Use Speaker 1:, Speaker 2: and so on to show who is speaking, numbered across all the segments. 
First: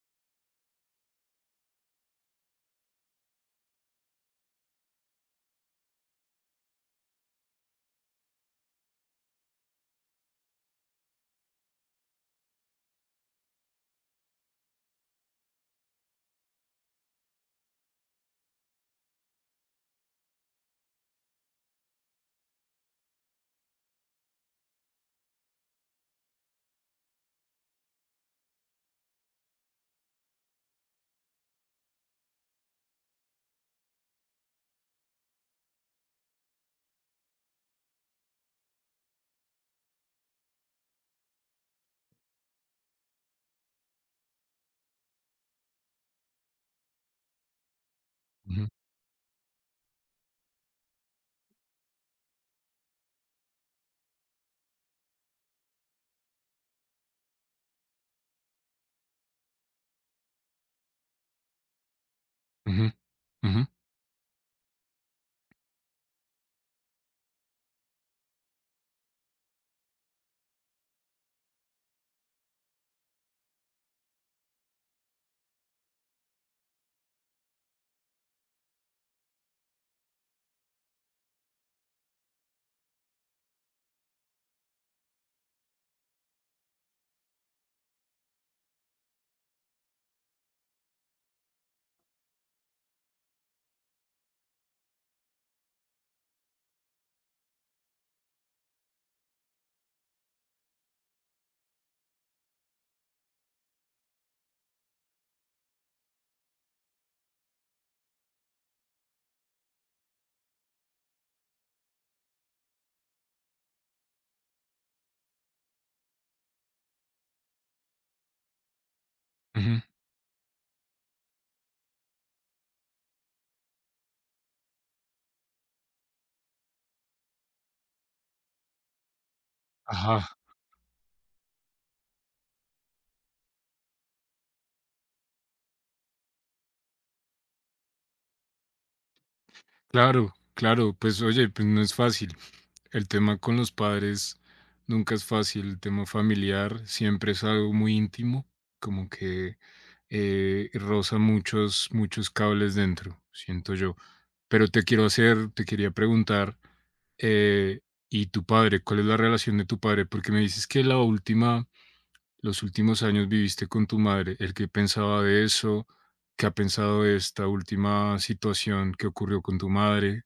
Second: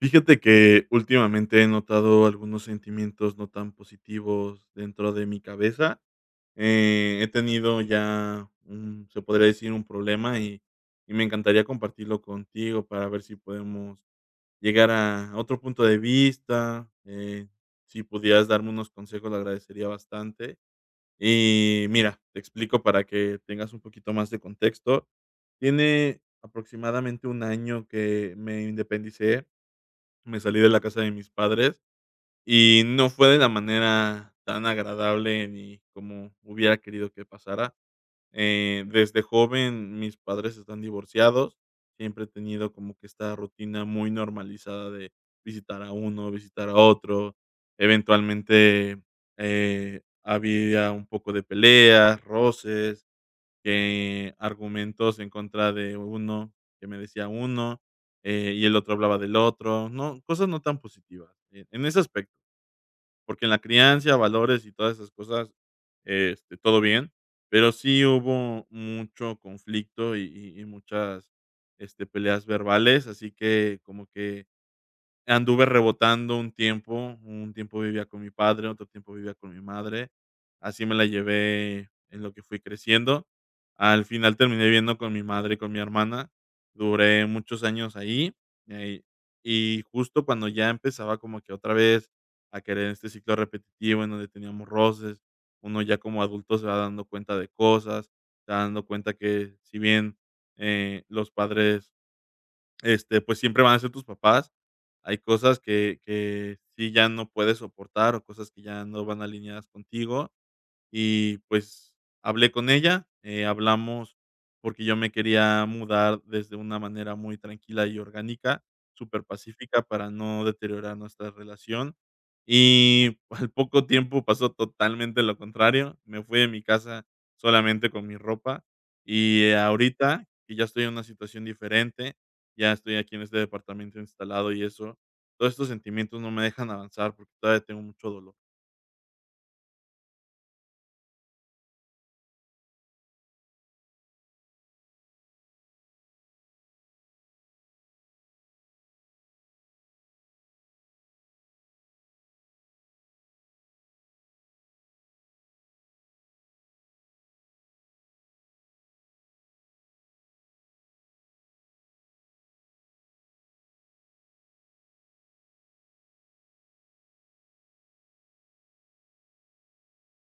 Speaker 1: Fíjate que últimamente he notado algunos sentimientos no tan positivos dentro de mi cabeza. He tenido ya un, se podría decir, un problema y, me encantaría compartirlo contigo para ver si podemos llegar a otro punto de vista. Si pudieras darme unos consejos, lo agradecería bastante. Y mira, te explico para que tengas un poquito más de contexto. Tiene aproximadamente un año que me independicé, me salí de la casa de mis padres y no fue de la manera tan agradable ni como hubiera querido que pasara. Desde joven mis padres están divorciados, siempre he tenido como que esta rutina muy normalizada de visitar a uno, visitar a otro,
Speaker 2: Ujú,
Speaker 1: eventualmente, había un poco de peleas, roces, que argumentos en contra de uno, que me decía uno, y el otro hablaba del otro, no, cosas no tan positivas, en ese aspecto,
Speaker 2: ujú,
Speaker 1: porque en la
Speaker 2: ujú,
Speaker 1: crianza, valores y todas esas cosas, todo bien, pero sí hubo mucho conflicto y y muchas, peleas verbales, así que como que anduve rebotando un tiempo vivía con mi padre, otro tiempo vivía con mi madre, así me la llevé en lo que fui creciendo. Al final terminé viviendo con mi madre y con mi hermana, duré muchos años ahí, eh, y justo cuando ya empezaba como que otra vez a querer este ciclo repetitivo en donde teníamos roces, uno ya como adulto se va dando cuenta de cosas, se va dando cuenta que si bien, los padres, pues, siempre van a ser tus papás. Hay cosas que sí ya no puedes soportar, o cosas que ya no van alineadas contigo. Y, pues, hablé con ella, hablamos porque yo me quería mudar desde una manera muy tranquila y orgánica, súper
Speaker 2: ujú.
Speaker 1: pacífica para no deteriorar nuestra relación. Y al poco tiempo pasó totalmente lo contrario. Me fui de mi casa solamente con mi ropa, y
Speaker 2: Ajá,
Speaker 1: ahorita que ya estoy en una situación diferente, ya estoy aquí en este departamento instalado y eso, todos estos sentimientos no me dejan avanzar porque todavía tengo mucho dolor.
Speaker 2: claro, claro, pues oye, pues no es fácil. El tema con los padres nunca es fácil, el tema familiar siempre es algo muy íntimo, como que roza muchos, muchos cables dentro, siento yo. Pero te quería preguntar, eh, ¿y tu padre? ¿Cuál es la relación de tu padre? Porque me dices que la última los últimos años viviste con tu madre, el qué pensaba de eso, qué ha pensado de esta última situación que ocurrió con tu madre.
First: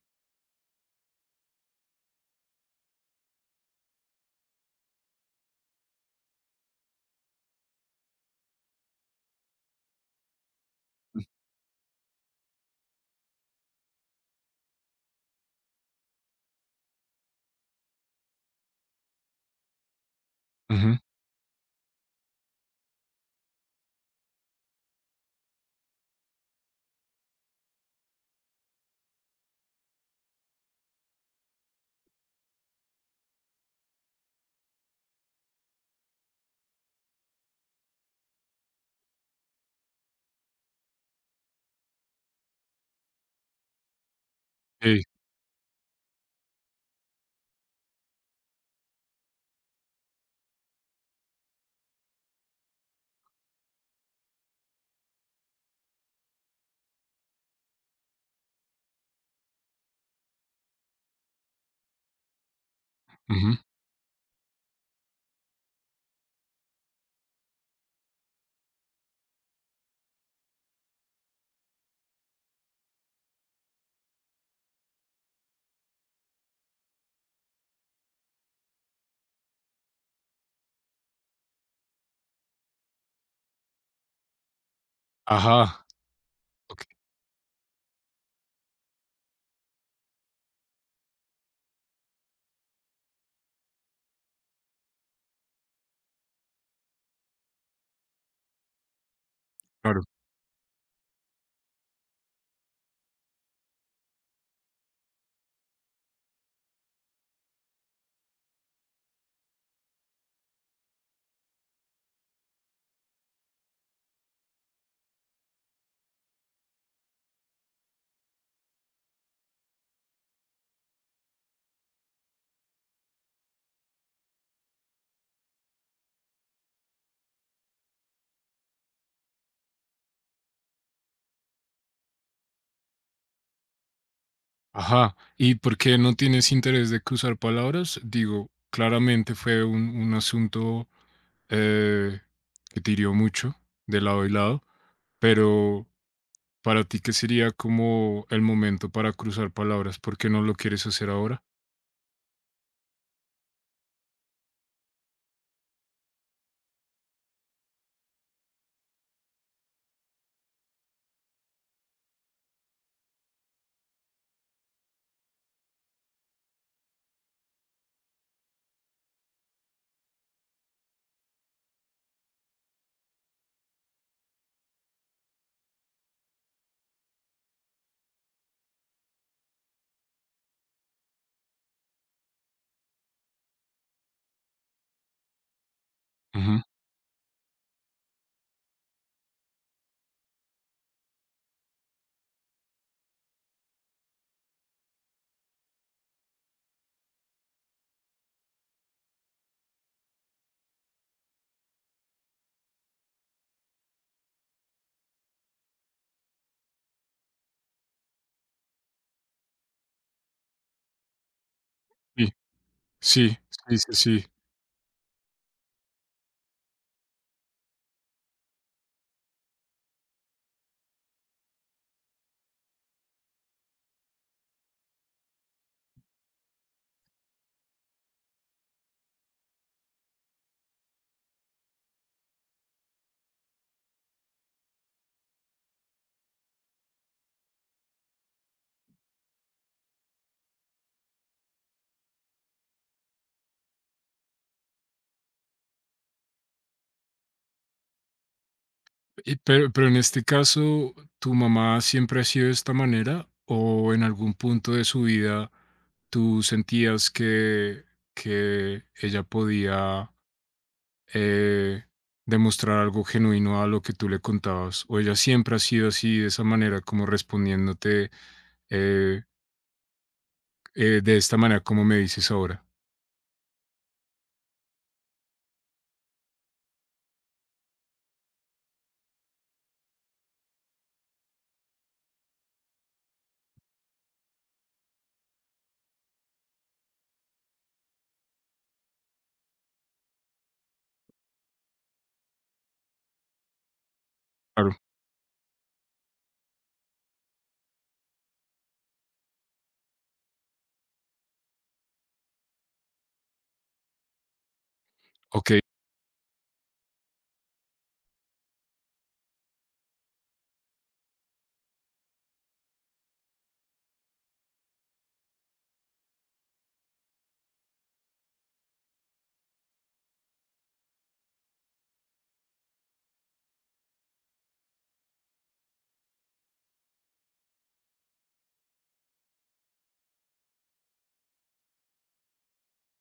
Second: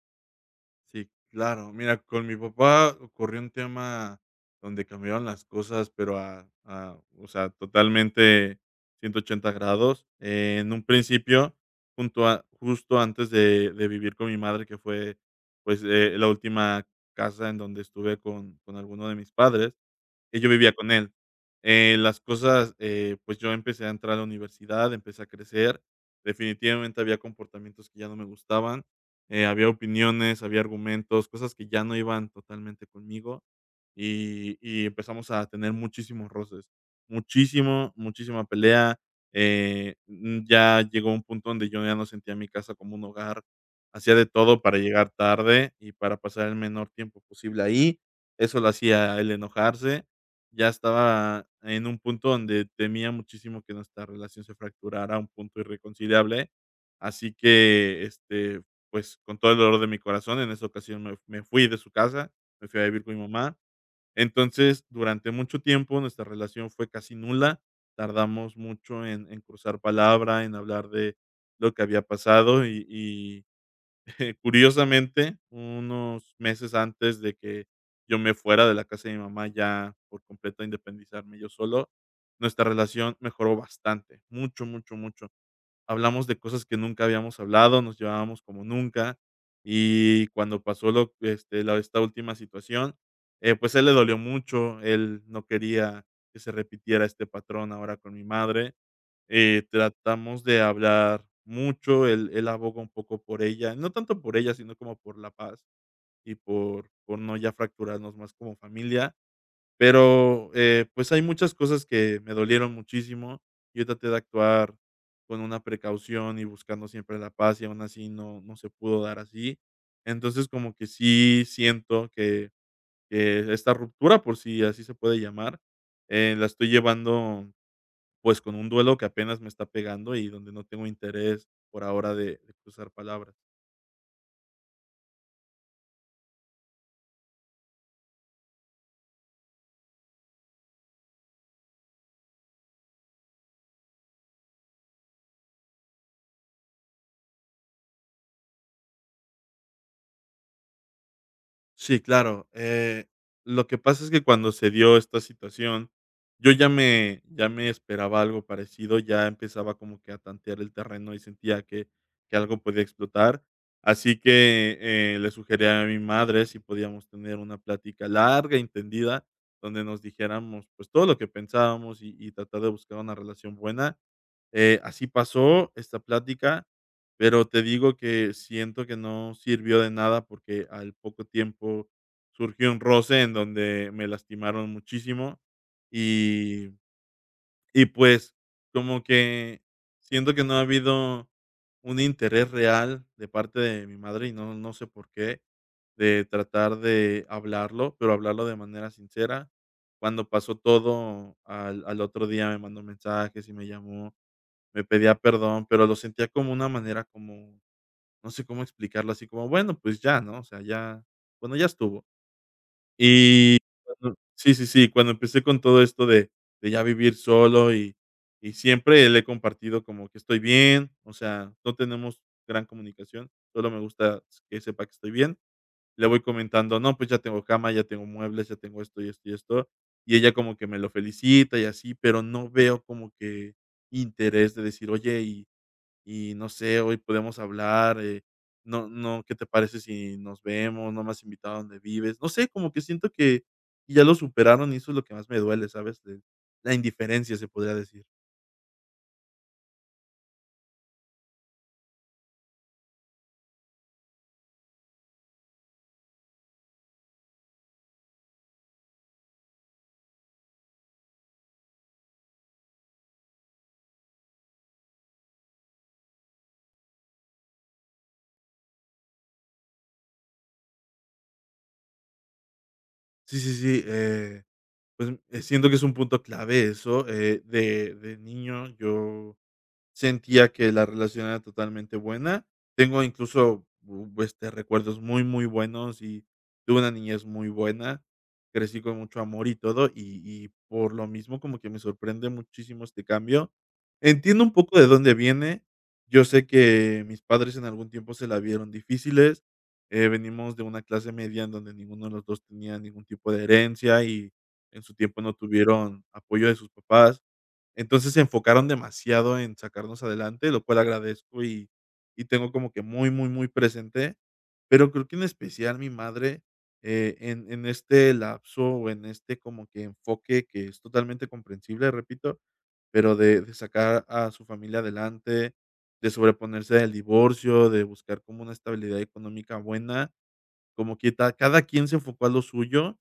Speaker 1: Sí, claro. Mira, con mi papá ocurrió un tema donde cambiaron las cosas, pero a, o sea, totalmente 180 grados. En un principio, junto a justo antes de vivir con mi madre, que fue, pues, la última casa en donde estuve con alguno de mis padres, que yo vivía con
Speaker 2: Ujú,
Speaker 1: él. Las cosas, pues, yo empecé a entrar a la universidad, empecé a crecer. Definitivamente había comportamientos que ya no me gustaban, había opiniones, había argumentos, cosas que ya no iban totalmente conmigo, y empezamos a tener muchísimos roces, muchísimo, muchísima pelea, ya llegó un punto donde yo ya no sentía mi casa como un hogar, hacía de todo para
Speaker 2: ey,
Speaker 1: llegar tarde y para pasar el menor tiempo posible ahí, eso lo hacía a él enojarse, ya estaba en un punto donde temía muchísimo que nuestra relación se fracturara a un punto irreconciliable. Así que, pues, con todo el dolor de mi corazón, en esa ocasión me fui de su casa, me fui a vivir con mi mamá.
Speaker 2: ujú,
Speaker 1: Entonces, durante mucho tiempo nuestra relación fue casi nula. Tardamos mucho en cruzar palabra, en hablar de lo que había pasado y curiosamente, unos meses antes de que yo me fuera de la casa de mi mamá ya por completo a independizarme yo solo, nuestra relación mejoró bastante, mucho, mucho, mucho.
Speaker 2: ajá,
Speaker 1: Hablamos de cosas que
Speaker 2: okey,
Speaker 1: nunca habíamos hablado, nos llevábamos como nunca y cuando pasó lo, esta última situación, pues a él le dolió mucho, él no quería que se repitiera este patrón ahora con mi madre.
Speaker 2: claro,
Speaker 1: Tratamos de hablar mucho, él aboga un poco por ella, no tanto por ella, sino como por la paz y por no ya fracturarnos más como familia, pero, pues, hay muchas cosas que me dolieron muchísimo. Yo traté de actuar con una precaución y buscando siempre la paz, y aún así no se pudo dar así. Entonces, como que sí siento que esta ruptura, por si así se puede llamar, la estoy llevando, pues, con un duelo que apenas me está pegando y donde no tengo interés por ahora de cruzar palabras.
Speaker 2: ajá. ¿Y por qué no tienes interés de cruzar palabras? Digo, claramente fue un asunto, eh, que te hirió mucho de lado y lado, pero para ti, ¿qué sería como el momento para cruzar palabras? ¿Por qué no lo quieres hacer ahora?
Speaker 1: Sí, claro, lo que pasa es que cuando se dio esta situación, yo ya me esperaba algo parecido, ya empezaba como que a tantear el terreno y sentía que algo podía explotar, así que, le sugerí a mi madre si podíamos tener una plática larga y tendida, donde nos dijéramos, pues, todo lo que pensábamos y tratar de buscar una relación buena. Así pasó esta plática, pero te digo que siento que no sirvió de nada porque al poco tiempo surgió un roce en donde me lastimaron muchísimo
Speaker 2: Ujú,
Speaker 1: y, y pues como que siento que no ha habido un interés real de parte de mi madre y no, no sé por qué, de tratar de hablarlo, pero hablarlo de manera sincera. Cuando pasó todo, al otro día me mandó mensajes y me llamó, me pedía perdón, pero lo sentía como una manera como, no sé cómo explicarlo, así como, bueno, pues ya, ¿no? O sea, ya, bueno, ya estuvo.
Speaker 2: sí. Sí,
Speaker 1: Y
Speaker 2: sí, sí,
Speaker 1: cuando
Speaker 2: sí.
Speaker 1: sí, sí, sí, cuando empecé con todo esto de ya vivir solo y siempre le he compartido como que estoy bien, o sea, no tenemos gran comunicación, solo me gusta que sepa que estoy bien. Le voy comentando, no, pues ya tengo cama, ya tengo muebles, ya tengo esto y esto y esto. Y ella como que me lo felicita y así, pero no veo como que interés de decir, oye, y no sé, hoy podemos hablar, no, ¿qué te parece si nos vemos? No me has invitado a donde vives. No sé, como que siento que ya lo superaron y eso es lo que más me duele, ¿sabes? De la indiferencia, se podría decir.
Speaker 2: Y pero en este caso, ¿tu mamá siempre ha sido de esta manera o en algún punto de su vida tú sentías que ella podía, eh, demostrar algo genuino a lo que tú le contabas? ¿O ella siempre ha sido así, de esa manera, como respondiéndote, eh, de esta manera como me dices ahora?
Speaker 1: Sí, sí, sí, siento que es un punto clave eso, de niño yo sentía que la relación era totalmente buena. Tengo incluso, recuerdos muy, muy buenos y tuve una niñez muy buena. Crecí con mucho amor y todo, y por lo mismo como que me sorprende muchísimo este cambio. Entiendo un
Speaker 2: Claro,
Speaker 1: poco de dónde viene. Yo sé que mis padres en algún tiempo se la vieron difíciles, venimos de una clase media en donde ninguno de los 2 tenía ningún tipo de herencia y en su tiempo no
Speaker 2: okey,
Speaker 1: tuvieron apoyo de sus papás. Entonces, se enfocaron demasiado en sacarnos adelante, lo cual agradezco y tengo como que muy, muy, muy presente, pero creo que en especial mi madre, en este lapso o en este como que enfoque que es totalmente comprensible, repito, pero de sacar a su familia adelante, de sobreponerse al divorcio, de buscar como una estabilidad económica buena, como que ta cada quien se enfocó a lo suyo,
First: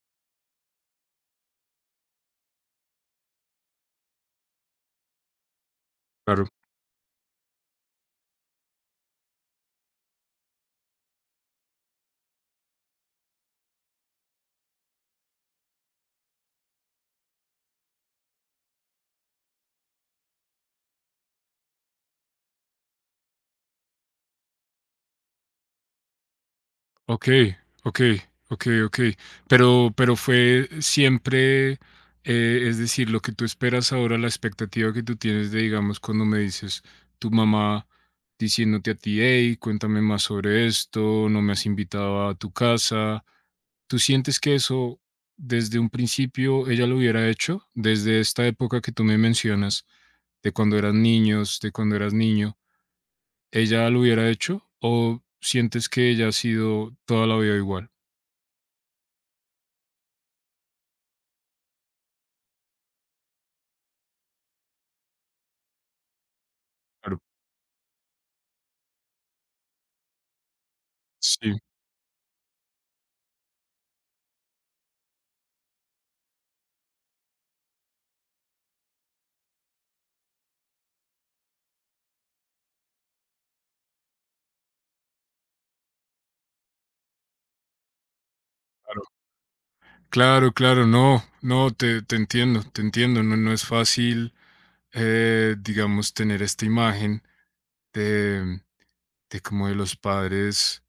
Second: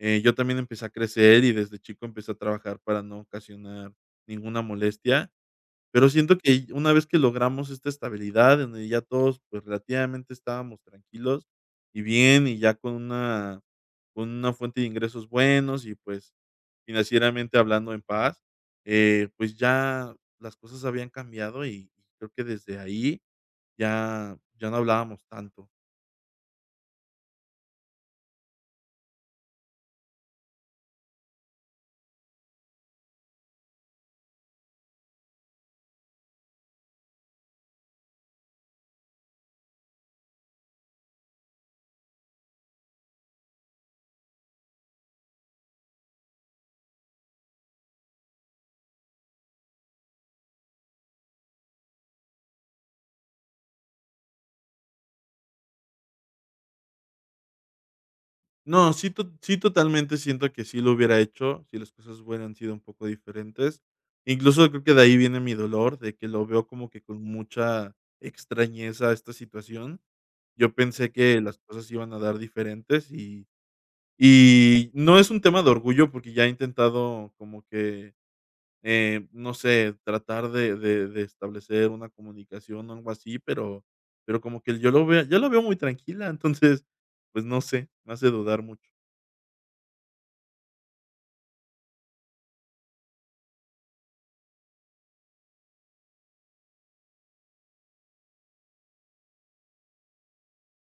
Speaker 1: yo también empecé a crecer y desde chico empecé a trabajar para no ocasionar ninguna molestia, pero siento
Speaker 2: claro.
Speaker 1: que una vez que logramos esta estabilidad, donde ya todos, pues, relativamente estábamos tranquilos y bien, y ya con una fuente de ingresos buenos y, pues, financieramente hablando en paz, pues, ya las cosas habían cambiado y creo que desde ahí ya no hablábamos tanto.
Speaker 2: Okey, okey, okey, okey. Pero fue siempre, es decir, lo que tú esperas ahora, la expectativa que tú tienes de, digamos, cuando me dices tu mamá diciéndote a ti: "Hey, cuéntame más sobre esto, no me has invitado a tu casa". ¿Tú sientes que eso desde un principio ella lo hubiera hecho? Desde esta época que tú me mencionas, de cuando eras niño, ¿ella lo hubiera hecho o sientes que ella ha sido toda la vida igual?
Speaker 1: No, sí, totalmente siento que sí lo hubiera hecho, si las cosas hubieran sido un poco diferentes. Incluso, creo que de ahí viene mi dolor, de que lo veo como que
Speaker 2: Claro,
Speaker 1: con mucha extrañeza esta situación. Yo pensé que
Speaker 2: sí,
Speaker 1: las cosas se iban a dar diferentes y no es un tema de orgullo, porque ya he intentado como que, no sé, tratar de de establecer una comunicación o algo así, pero como que yo lo veo muy tranquila, entonces, pues, no sé, me hace dudar mucho.
Speaker 2: claro. Claro, claro, no, no, te entiendo, te entiendo. No es fácil, digamos, tener esta imagen de de como de los padres.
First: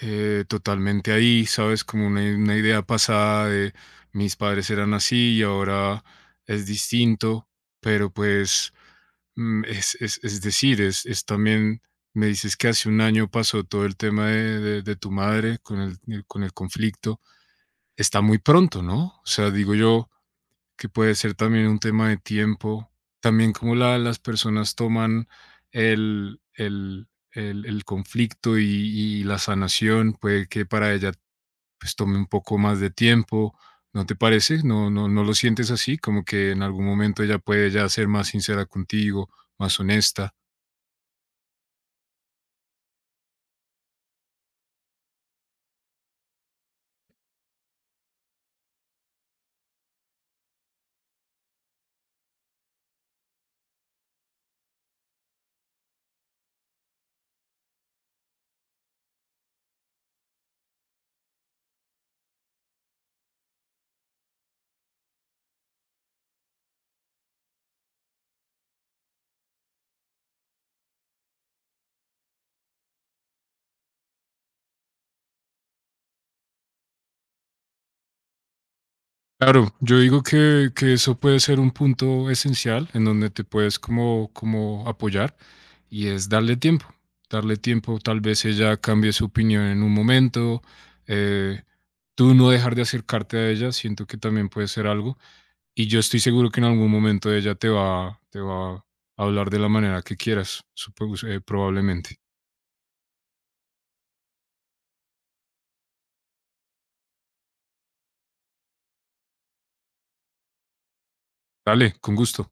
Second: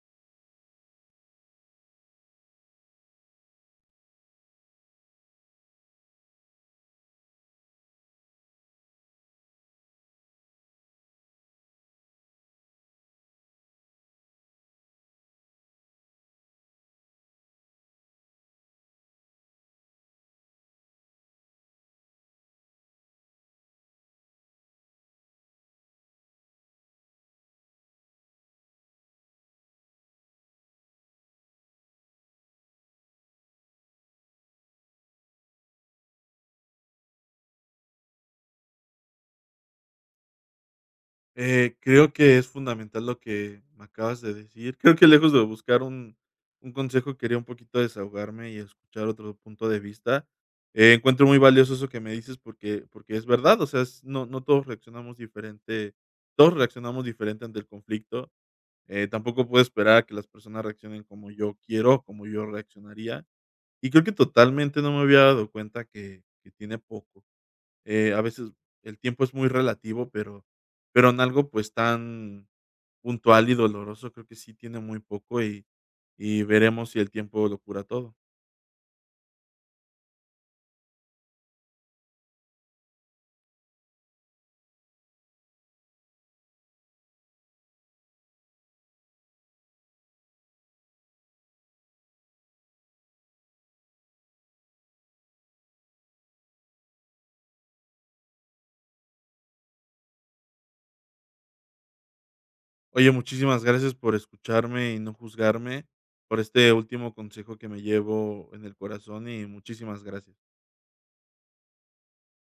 Speaker 2: Totalmente ahí, ¿sabes? Como una idea pasada de mis padres eran así y ahora es distinto, pero pues es decir, es también, me dices que hace un año pasó todo el tema de tu madre con con el conflicto, está muy pronto, ¿no? O sea, digo yo, que puede ser también un tema de tiempo, también cómo las personas toman el conflicto y la sanación, puede que para ella pues tome un poco más de tiempo, ¿no te parece? ¿No, no, no lo sientes así? Como que en algún momento ella puede ya ser más sincera contigo, más honesta.
Speaker 1: Creo que es fundamental lo que me acabas de decir. Creo que lejos de buscar un consejo, quería un poquito desahogarme y escuchar otro punto de vista. Encuentro muy valioso eso que me dices porque es verdad, o sea, es no no todos reaccionamos diferente todos reaccionamos diferente ante el conflicto. Tampoco puedo esperar a que las personas reaccionen como yo quiero, como yo reaccionaría. Y creo que totalmente no me había dado cuenta que tiene poco. A veces el tiempo es muy relativo, pero en algo, pues, tan puntual y doloroso, creo que sí tiene muy poco y veremos si el tiempo lo cura todo.
Speaker 2: Claro, yo digo que eso puede ser un punto esencial en donde te puedes como, como apoyar y es darle tiempo, tal vez ella cambie su opinión en un momento, eh, tú no dejar de acercarte a ella, siento que también puede ser algo y yo estoy seguro que en algún momento ella te va a hablar de la manera que quieras, supongo, probablemente.
Speaker 1: Oye, muchísimas gracias por escucharme y no juzgarme, por este último consejo que me llevo en el corazón y muchísimas gracias.
Speaker 2: Dale, con gusto.